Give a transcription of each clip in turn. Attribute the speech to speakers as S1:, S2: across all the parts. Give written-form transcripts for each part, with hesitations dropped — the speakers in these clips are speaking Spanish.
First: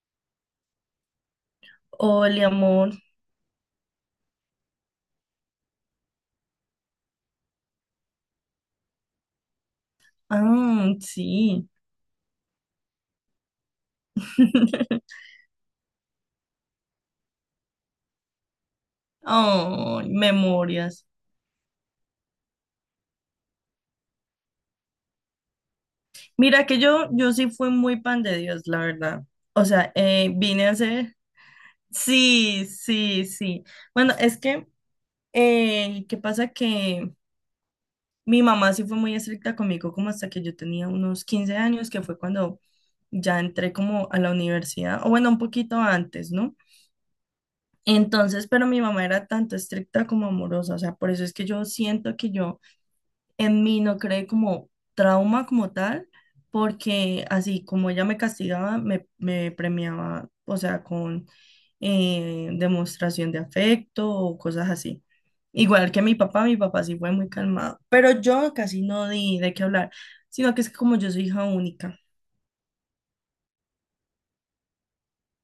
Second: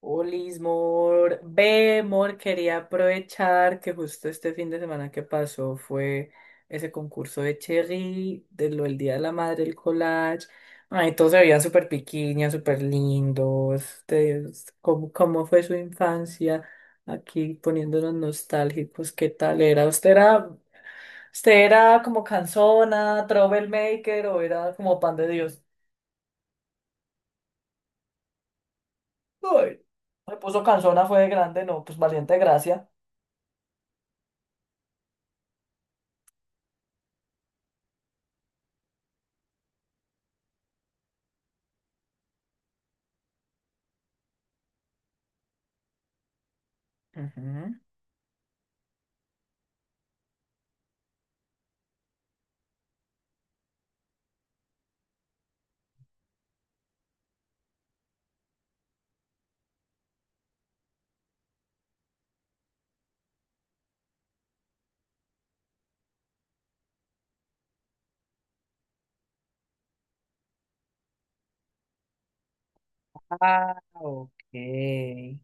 S1: Olis, mor. Ve, mor,
S2: Hola,
S1: quería
S2: amor.
S1: aprovechar que justo este fin de semana que pasó fue ese concurso de Cherry, de lo del Día de la Madre, el collage.
S2: Ah,
S1: Ay, todos se veían
S2: sí.
S1: súper piquiñas, súper lindos. ¿Cómo, cómo fue su infancia? Aquí poniéndonos nostálgicos, ¿qué tal era?
S2: Ay,
S1: ¿Usted era,
S2: memorias.
S1: usted era como canzona, troublemaker o era como pan de Dios?
S2: Mira que yo sí fui muy pan de Dios, la verdad. O
S1: Ay,
S2: sea,
S1: me puso
S2: vine a
S1: canzona,
S2: ser...
S1: fue de grande, no, pues valiente
S2: Sí,
S1: gracia.
S2: sí, sí. Bueno, es que, ¿qué pasa? Que mi mamá sí fue muy estricta conmigo como hasta que yo tenía unos 15 años, que fue cuando ya entré como a la universidad, o bueno, un poquito antes, ¿no?
S1: Ujú.
S2: Entonces, pero mi mamá era tanto estricta como amorosa, o sea, por eso es que yo siento que yo en mí no creé como trauma como tal, porque así como ella me castigaba, me premiaba, o sea, con demostración de afecto o cosas así. Igual que mi papá sí fue muy calmado, pero yo casi no di de qué hablar, sino que es que como yo soy hija única.
S1: Ah, ok. Ay,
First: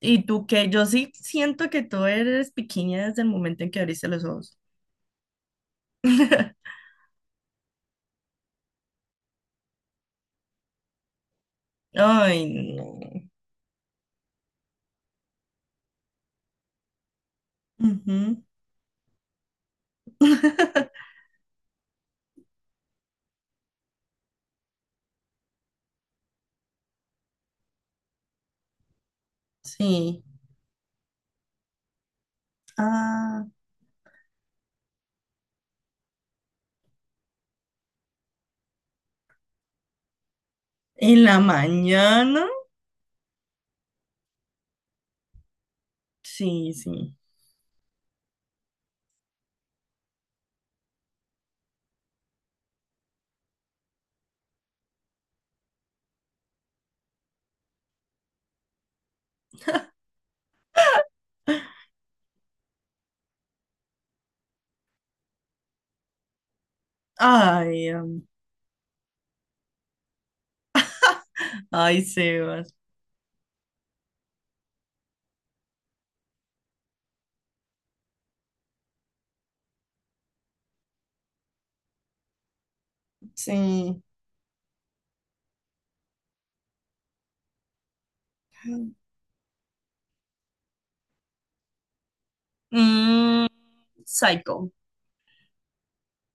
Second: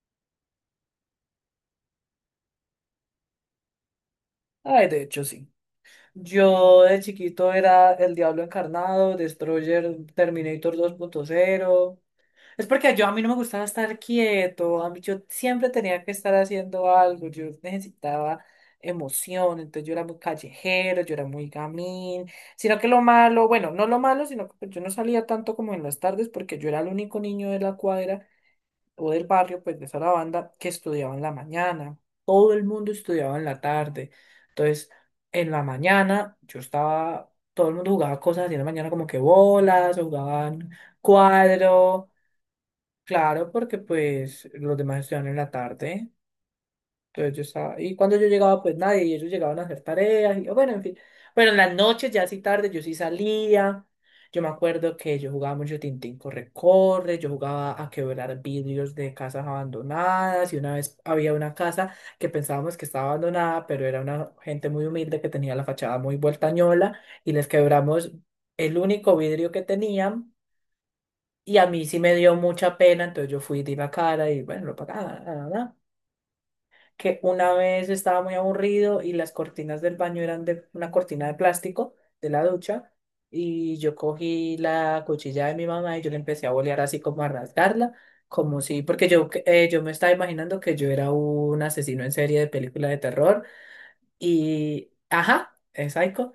S2: Y tú que yo sí siento que tú eres pequeña desde el momento en que abriste los ojos.
S1: de hecho, sí. Yo de chiquito era el Diablo Encarnado, Destroyer, Terminator 2.0.
S2: Ay,
S1: Es porque
S2: no.
S1: yo a mí no me gustaba estar quieto, a mí yo siempre tenía que estar haciendo algo, yo
S2: Ujú.
S1: necesitaba emoción. Entonces yo era muy callejero, yo era muy gamín, sino que lo malo, bueno, no lo malo, sino que pues yo no salía tanto como en las tardes porque yo era el único niño de la cuadra o del barrio, pues de
S2: Sí.
S1: Sarabanda, que estudiaba en la mañana. Todo el mundo estudiaba en
S2: Ah.
S1: la tarde. Entonces, en la mañana yo estaba, todo el mundo jugaba cosas así en la mañana como que bolas, o jugaban
S2: ¿En la
S1: cuadro,
S2: mañana?
S1: claro, porque pues los demás estudiaban en la tarde.
S2: Sí, sí.
S1: Entonces yo estaba, y cuando yo llegaba, pues nadie, y ellos llegaban a hacer tareas, y yo, bueno, en fin. Bueno, en las noches, ya así tarde, yo sí salía. Yo me acuerdo que yo jugaba mucho Tintín corre-corre, yo jugaba a quebrar vidrios de casas abandonadas, y una vez había una casa que pensábamos que estaba abandonada, pero era una gente muy humilde que tenía la fachada muy vueltañola, y les
S2: Ay,
S1: quebramos el único vidrio que tenían, y a mí sí
S2: ay,
S1: me dio
S2: Sebas.
S1: mucha pena, entonces yo fui y di la cara, y bueno, lo pagaba. Nada, nada que una vez estaba muy aburrido y las cortinas del baño eran de una cortina de plástico de la ducha y yo
S2: Sí.
S1: cogí la cuchilla de mi mamá y yo le empecé a bolear así como a rasgarla, como si, porque yo, yo me estaba imaginando que yo era un asesino en serie de película de terror
S2: Mm, psycho.
S1: y, ajá, es Psycho.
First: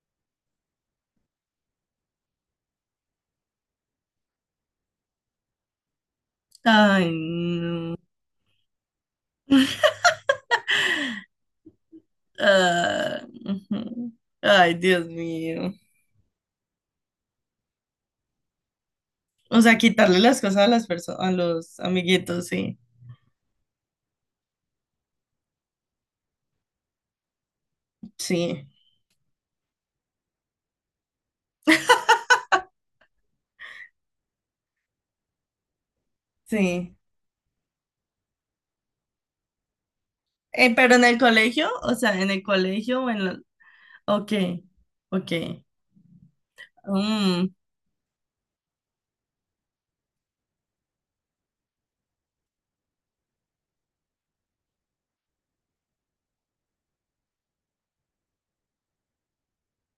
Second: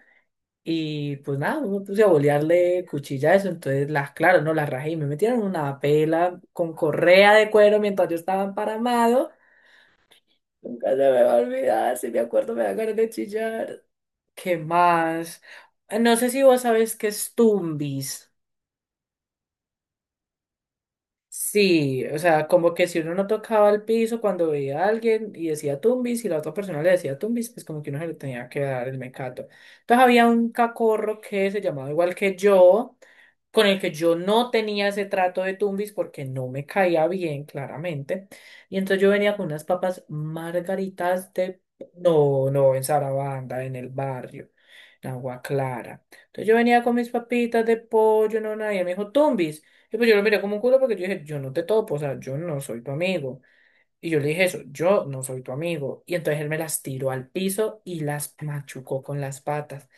S1: Y pues nada, me puse a bolearle cuchilla a eso, entonces las, claro, no las rajé y me metieron una pela con
S2: Ay,
S1: correa de cuero
S2: no.
S1: mientras yo estaba emparamado. Nunca se me va a olvidar, si me acuerdo me da ganas de
S2: Ah,
S1: chillar.
S2: ujú.
S1: ¿Qué
S2: Ay, Dios
S1: más?
S2: mío.
S1: No sé si vos sabes qué es Tumbis.
S2: O sea, quitarle las cosas a las personas, a los
S1: Sí, o sea,
S2: amiguitos,
S1: como
S2: sí.
S1: que si uno no tocaba el piso cuando veía a alguien y decía tumbis y la otra persona le decía tumbis, pues como que uno se le tenía que
S2: Sí,
S1: dar el mecato. Entonces había un cacorro que se llamaba igual que yo, con el que yo no tenía ese trato de tumbis porque no me
S2: sí.
S1: caía bien, claramente. Y entonces yo venía con unas papas
S2: Pero en el
S1: margaritas de...
S2: colegio, o sea, en el
S1: No, no, en
S2: colegio o en la...
S1: Sarabanda, en el
S2: Ok,
S1: barrio, en
S2: ok.
S1: Agua Clara. Entonces yo venía con mis
S2: Mm.
S1: papitas de pollo, no, nadie me dijo tumbis. Y pues yo lo miré como un culo porque yo dije, yo no te topo, o sea, yo no soy tu amigo. Y yo le dije eso, yo no soy tu amigo. Y entonces él me las tiró al piso y las machucó con las patas.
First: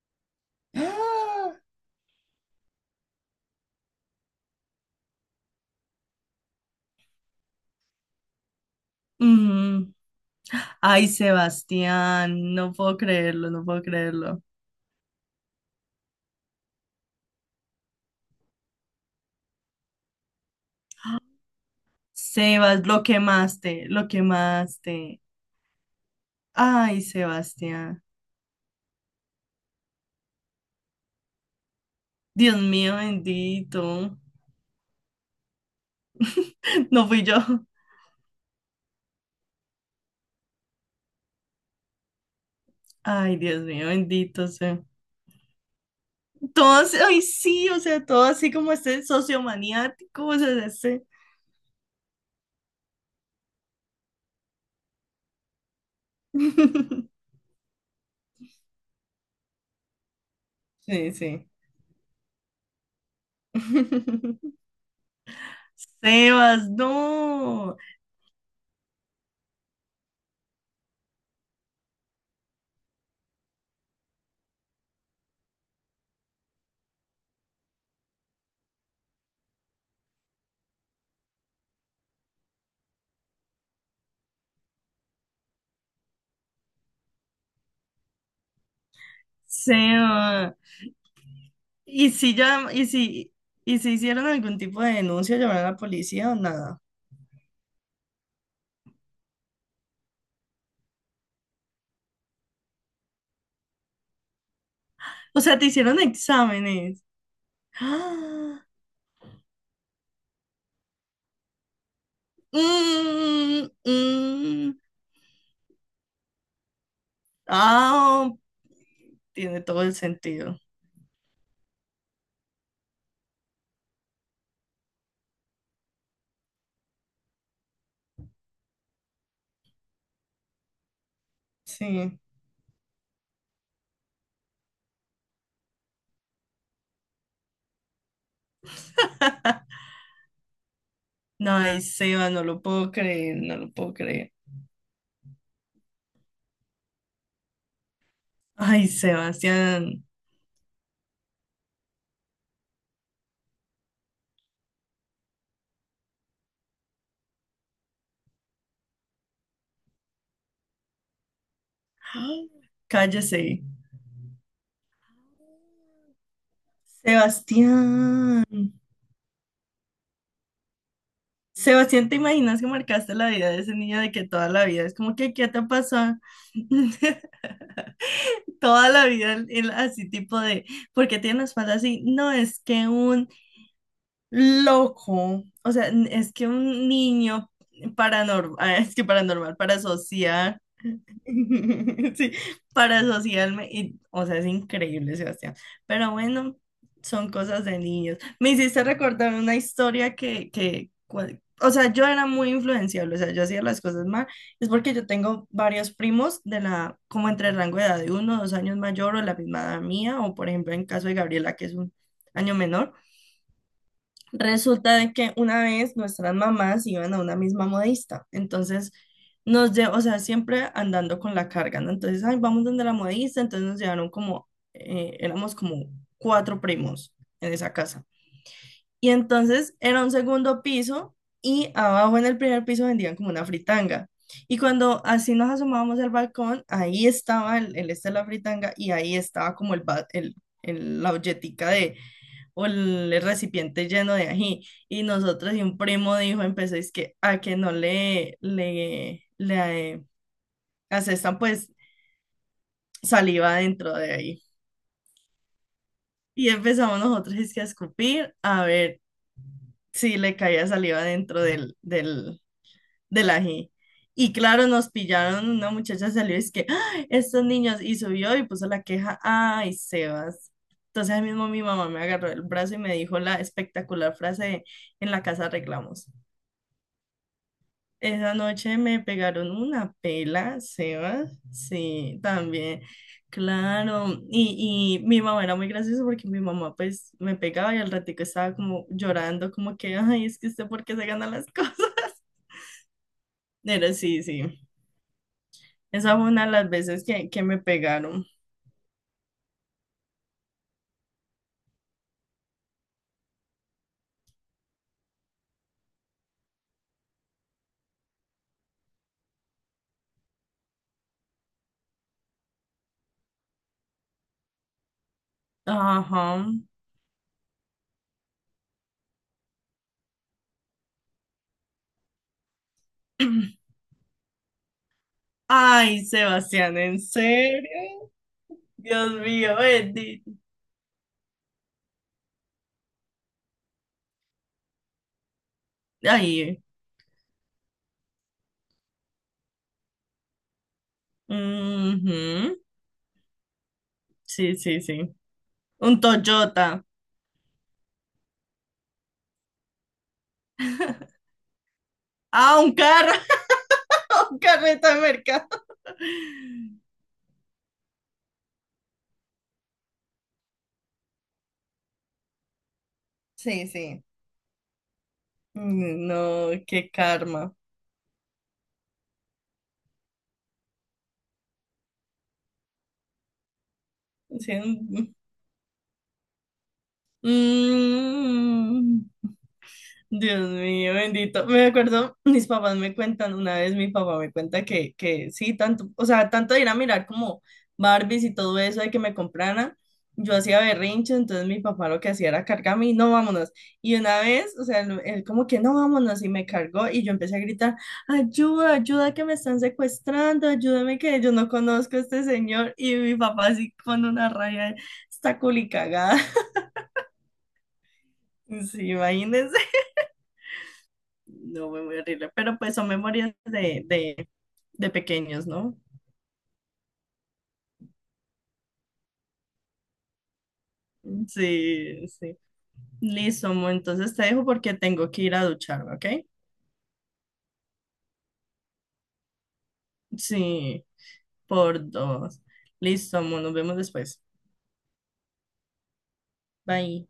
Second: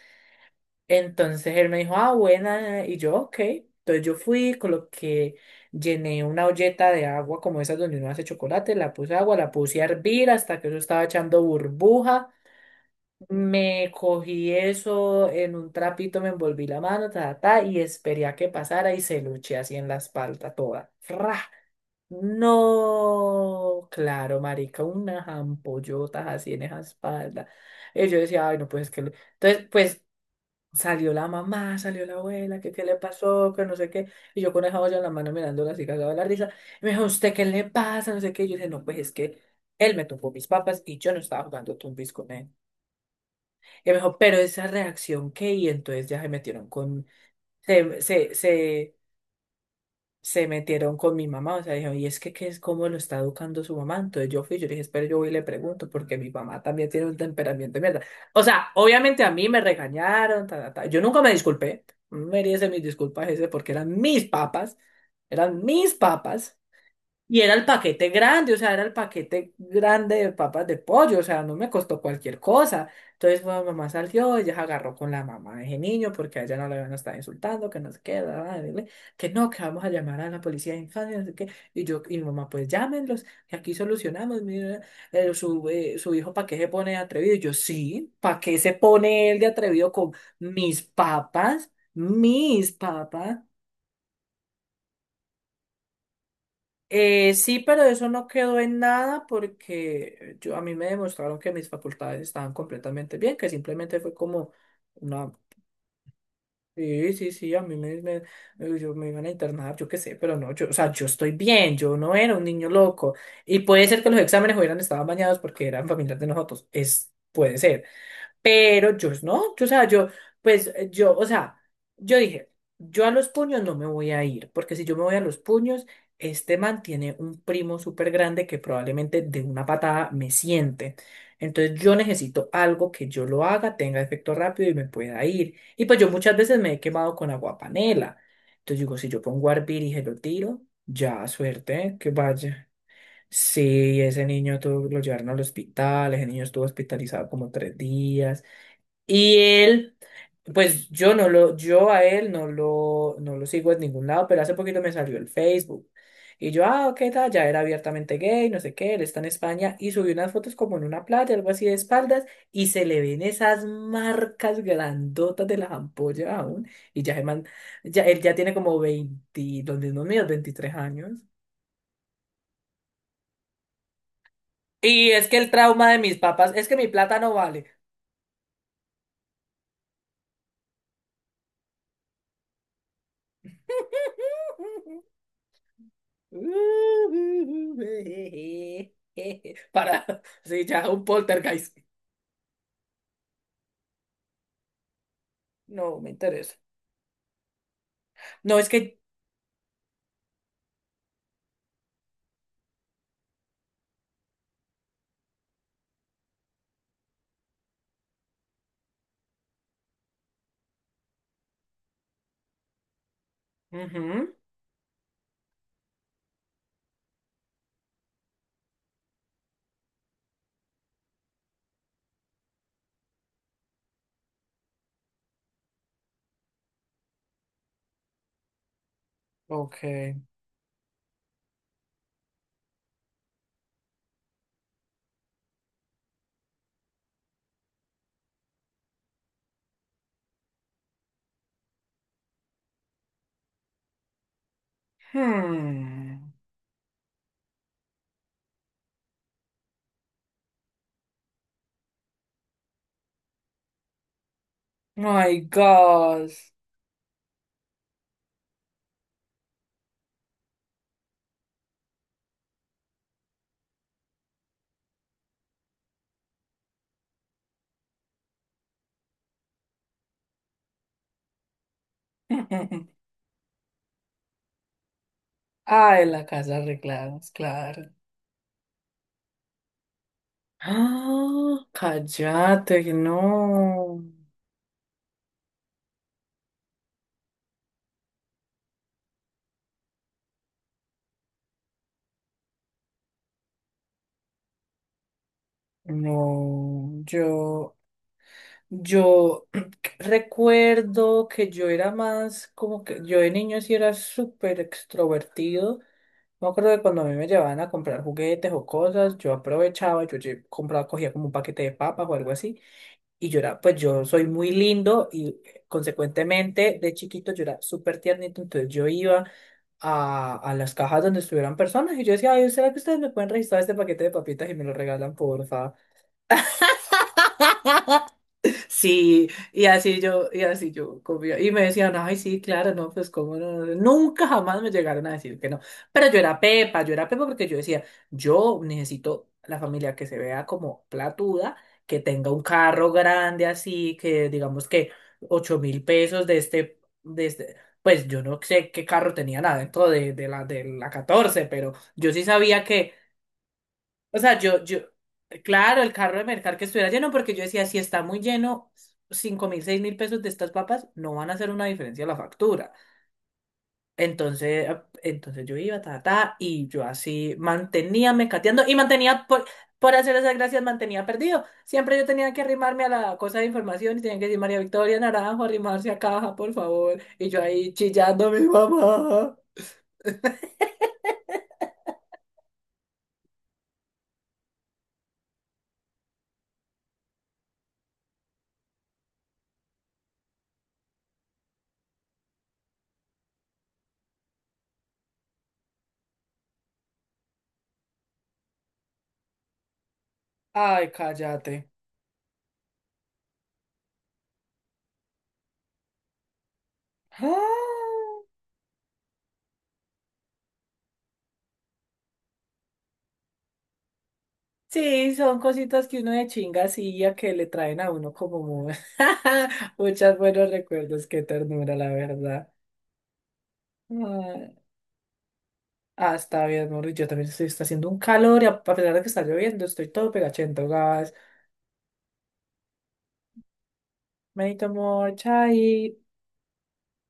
S1: Entonces
S2: Ah,
S1: él me dijo, ah, buena. Y yo, ok. Entonces yo fui, coloqué, llené una olleta de agua como esas donde uno hace chocolate, la puse agua, la puse a
S2: ujú.
S1: hervir hasta que eso estaba
S2: Ay,
S1: echando burbuja.
S2: Sebastián, no puedo creerlo, no puedo
S1: Me
S2: creerlo.
S1: cogí eso en un trapito, me envolví la mano, ta, ta, ta, y esperé a que pasara y se lo eché así en la espalda toda. ¡Fra!
S2: Sebas, lo quemaste,
S1: No,
S2: lo
S1: claro, marica,
S2: quemaste.
S1: unas ampollotas así en esa
S2: Ay,
S1: espalda.
S2: Sebastián.
S1: Y yo decía, ay, no, pues es que... le-". Entonces, pues salió la mamá, salió la
S2: Dios
S1: abuela, que qué le
S2: mío,
S1: pasó, que no sé qué.
S2: bendito.
S1: Y yo con esa olla en la mano mirándola así, cagada de la risa. Y me dijo,
S2: No fui
S1: ¿usted
S2: yo.
S1: qué le pasa? No sé qué. Y yo dije, no, pues es que él me tumbó mis papas y yo no estaba jugando tumbis con él.
S2: Ay, Dios mío,
S1: Y me dijo, pero
S2: bendito
S1: esa
S2: sea.
S1: reacción, ¿qué? Y entonces ya se metieron
S2: Todo así-
S1: con...
S2: ay, sí, o
S1: Se,
S2: sea, todo
S1: se,
S2: así como
S1: se
S2: este sociomaniático, o
S1: se
S2: sea,
S1: metieron
S2: este.
S1: con mi mamá, o sea, dijeron, y es que, ¿qué es cómo lo está educando su mamá? Entonces yo fui, yo le dije, espera, yo voy y le pregunto, porque mi mamá también tiene un temperamento de mierda. O sea, obviamente a mí me regañaron, ta, ta, ta. Yo
S2: Sí,
S1: nunca me
S2: sí.
S1: disculpé, no merece mis disculpas ese, porque eran mis papas,
S2: Sebas,
S1: y era el
S2: no.
S1: paquete grande, o sea, era el paquete grande de papas de pollo, o sea, no me costó cualquier cosa. Entonces, bueno, mamá salió, ella se agarró con la mamá de ese niño porque a ella no le van a estar insultando, que no sé qué, bla, bla, bla, bla, que no, que vamos a llamar a la policía de infancia, no sé qué. Y yo, y mi mamá, pues llámenlos, que aquí solucionamos, mira, su, su hijo, ¿para qué se pone de atrevido? Y yo, sí, ¿para qué se pone él de atrevido con
S2: Sebas.
S1: mis papas?
S2: ¿Y si
S1: Mis
S2: ya, y si,
S1: papas.
S2: y si hicieron algún tipo de denuncia, llamaron a la policía o nada?
S1: Sí, pero eso no quedó en nada porque yo, a mí me demostraron que mis facultades estaban completamente bien, que simplemente fue como una...
S2: O sea, te hicieron exámenes.
S1: Sí, sí, sí, a mí
S2: ¡Ah!
S1: yo me iban a internar, yo qué sé, pero no, yo, o sea, yo estoy bien, yo no era un niño loco. Y
S2: Mm,
S1: puede ser que los exámenes
S2: mm.
S1: hubieran estado bañados porque eran familiares de nosotros, es, puede ser.
S2: Ah,
S1: Pero yo no,
S2: tiene
S1: yo, o
S2: todo
S1: sea,
S2: el
S1: yo,
S2: sentido.
S1: pues yo, o sea, yo dije, yo a los puños no me voy a ir, porque si yo me voy a los puños, este man tiene un primo súper grande que probablemente de una patada me siente. Entonces yo
S2: Sí.
S1: necesito algo que yo lo haga, tenga efecto rápido y me pueda ir. Y pues yo muchas veces me he quemado con agua panela. Entonces digo, si yo pongo a hervir y se lo tiro, ya,
S2: No,
S1: suerte,
S2: ay,
S1: ¿eh? Que
S2: Seba, no lo
S1: vaya.
S2: puedo creer, no lo puedo
S1: Sí, ese
S2: creer.
S1: niño tuvo, lo llevaron al hospital, ese niño estuvo hospitalizado como 3 días.
S2: Ay,
S1: Y él,
S2: Sebastián.
S1: pues yo no lo, yo a él no lo, no lo sigo en ningún lado, pero hace poquito me salió el Facebook. Y yo, ah, ok, tal, ya era abiertamente gay, no sé qué, él está en España y subió unas fotos como en una playa, algo así de espaldas,
S2: ¡Ah!
S1: y se le ven
S2: Cállese.
S1: esas marcas grandotas de las ampollas aún. Y ya, ya él ya
S2: Sebastián.
S1: tiene como 20, los mismos míos, 23 años.
S2: Sebastián, ¿te imaginas que marcaste la vida de ese niño, de que toda la vida es
S1: Y
S2: como
S1: es
S2: que,
S1: que
S2: ¿qué
S1: el
S2: te
S1: trauma de mis
S2: pasa?
S1: papás es que mi plata no vale.
S2: Toda la vida así tipo de, porque tiene la espalda así. No, es que un loco, o sea, es que un niño paranormal, es que paranormal, para
S1: Para,
S2: asociar.
S1: sí, ya, un poltergeist.
S2: Sí, para asociarme, y, o sea, es increíble, Sebastián.
S1: No, me
S2: Pero
S1: interesa.
S2: bueno, son cosas de niños. Me
S1: No, es
S2: hiciste
S1: que...
S2: recordar una historia que, o sea, yo era muy influenciable, o sea, yo hacía las cosas mal. Es porque yo tengo varios primos de la, como entre el rango de edad de uno, o dos años mayor o la misma edad mía, o por ejemplo, en caso de Gabriela, que es un año menor.
S1: Ujú,
S2: Resulta de que una vez nuestras mamás iban a una misma modista, entonces nos llevó, o sea, siempre andando con la carga, ¿no? Entonces, ay, vamos donde la modista, entonces nos llevaron como, éramos como cuatro primos en esa casa. Y entonces
S1: ok.
S2: era un segundo piso y abajo en el primer piso vendían como una fritanga. Y cuando así nos asomábamos al balcón, ahí estaba el este de la fritanga y ahí estaba como el, ba- el- la olletica de, o el recipiente lleno de ají. Y nosotros, y un primo
S1: Hmm.
S2: dijo, empezó, es que a que no le asestan pues saliva dentro de ahí.
S1: My God.
S2: Y empezamos nosotros es que a escupir, a ver si le caía saliva dentro de la G. Y claro, nos pillaron, una muchacha salió y es que, "Ah, estos niños", y subió y puso la queja, ay, Sebas. Entonces ahí mismo mi mamá me agarró el brazo y me dijo la espectacular frase de, en la casa
S1: Ay,
S2: arreglamos.
S1: la casa arreglada, claro.
S2: Esa noche me pegaron una pela, Sebas,
S1: Ah,
S2: sí,
S1: cállate,
S2: también,
S1: no.
S2: claro. Y mi mamá era muy graciosa, porque mi mamá pues me pegaba y al ratico estaba como llorando, como que, ay, es que usted por qué se gana las cosas. Pero sí, sí. Esa fue una de las
S1: No,
S2: veces que me
S1: yo,
S2: pegaron.
S1: yo recuerdo que yo era más como que yo de niño sí era súper extrovertido. Me acuerdo que cuando a mí me llevaban a comprar juguetes o cosas, yo aprovechaba, compraba, cogía como un paquete de papas o algo así, y yo era, pues yo soy muy lindo y
S2: Ajá.
S1: consecuentemente de chiquito yo era súper tiernito, entonces yo iba a las cajas donde estuvieran personas y yo decía, ay, ¿será que ustedes me pueden registrar este paquete de papitas y me lo regalan, porfa?
S2: Ay, Sebastián, ¿en serio? Dios
S1: Sí,
S2: mío, bendito.
S1: y así yo comía. Y me decían, ay, sí, claro, no, pues cómo no. No, no". Nunca jamás me llegaron a decir que no. Pero
S2: Ay,
S1: Yo era Pepa porque yo decía, yo necesito la familia que se vea como platuda, que tenga un
S2: ujú.
S1: carro grande así, que
S2: Sí,
S1: digamos
S2: sí,
S1: que
S2: sí.
S1: ocho mil
S2: Un
S1: pesos de este,
S2: Toyota.
S1: de este, pues yo no sé qué carro tenía nada dentro de, de la catorce, pero yo sí
S2: Ah,
S1: sabía
S2: un
S1: que,
S2: carro,
S1: o sea,
S2: un
S1: yo,
S2: carreta de mercado.
S1: claro, el carro de mercar que estuviera lleno, porque yo decía, si está muy lleno, 5.000, 6.000 pesos de estas papas no van a hacer una diferencia a la factura.
S2: Sí, sí.
S1: Entonces, ah, entonces yo iba, ta,
S2: Mm,
S1: ta,
S2: no,
S1: y yo
S2: qué
S1: así
S2: karma.
S1: mantenía mecateando y mantenía, por hacer esas gracias, mantenía perdido. Siempre yo tenía que arrimarme a la cosa de información y tenía que decir
S2: Sí,
S1: María Victoria
S2: mm.
S1: Naranjo, arrimarse a caja, por favor. Y yo ahí chillando a mi
S2: Mm.
S1: mamá.
S2: Dios mío, bendito. Me acuerdo, mis papás me cuentan, una vez mi papá me cuenta que sí, tanto, o sea, tanto de ir a mirar como Barbies y todo eso de que me compraran, yo hacía berrinche, entonces mi papá lo que hacía era cargarme y no, vámonos. Y una vez, o sea, él como que no, vámonos y me cargó y yo empecé a gritar, ayuda, ayuda que me están secuestrando,
S1: Ay,
S2: ayúdame que yo no
S1: cállate.
S2: conozco a este señor. Y mi papá así con una raya, está culicagada. Sí, imagínense. No, fue muy horrible. Pero pues son memorias de, de
S1: Sí, son
S2: pequeños, ¿no?
S1: cositas que uno de chinga hacía que le traen a uno como muchos buenos recuerdos, qué ternura, la
S2: Sí, sí.
S1: verdad.
S2: Listo, Mo, entonces te dejo
S1: Ah,
S2: porque tengo que ir a ducharme, ¿ok?
S1: ah, está bien, amor, yo también estoy, está haciendo un calor y a pesar de que está lloviendo, estoy todo pegachento,
S2: Sí,
S1: gas.
S2: por dos. Listo, Mo, nos vemos después.
S1: Manito amor, chai.
S2: Bye.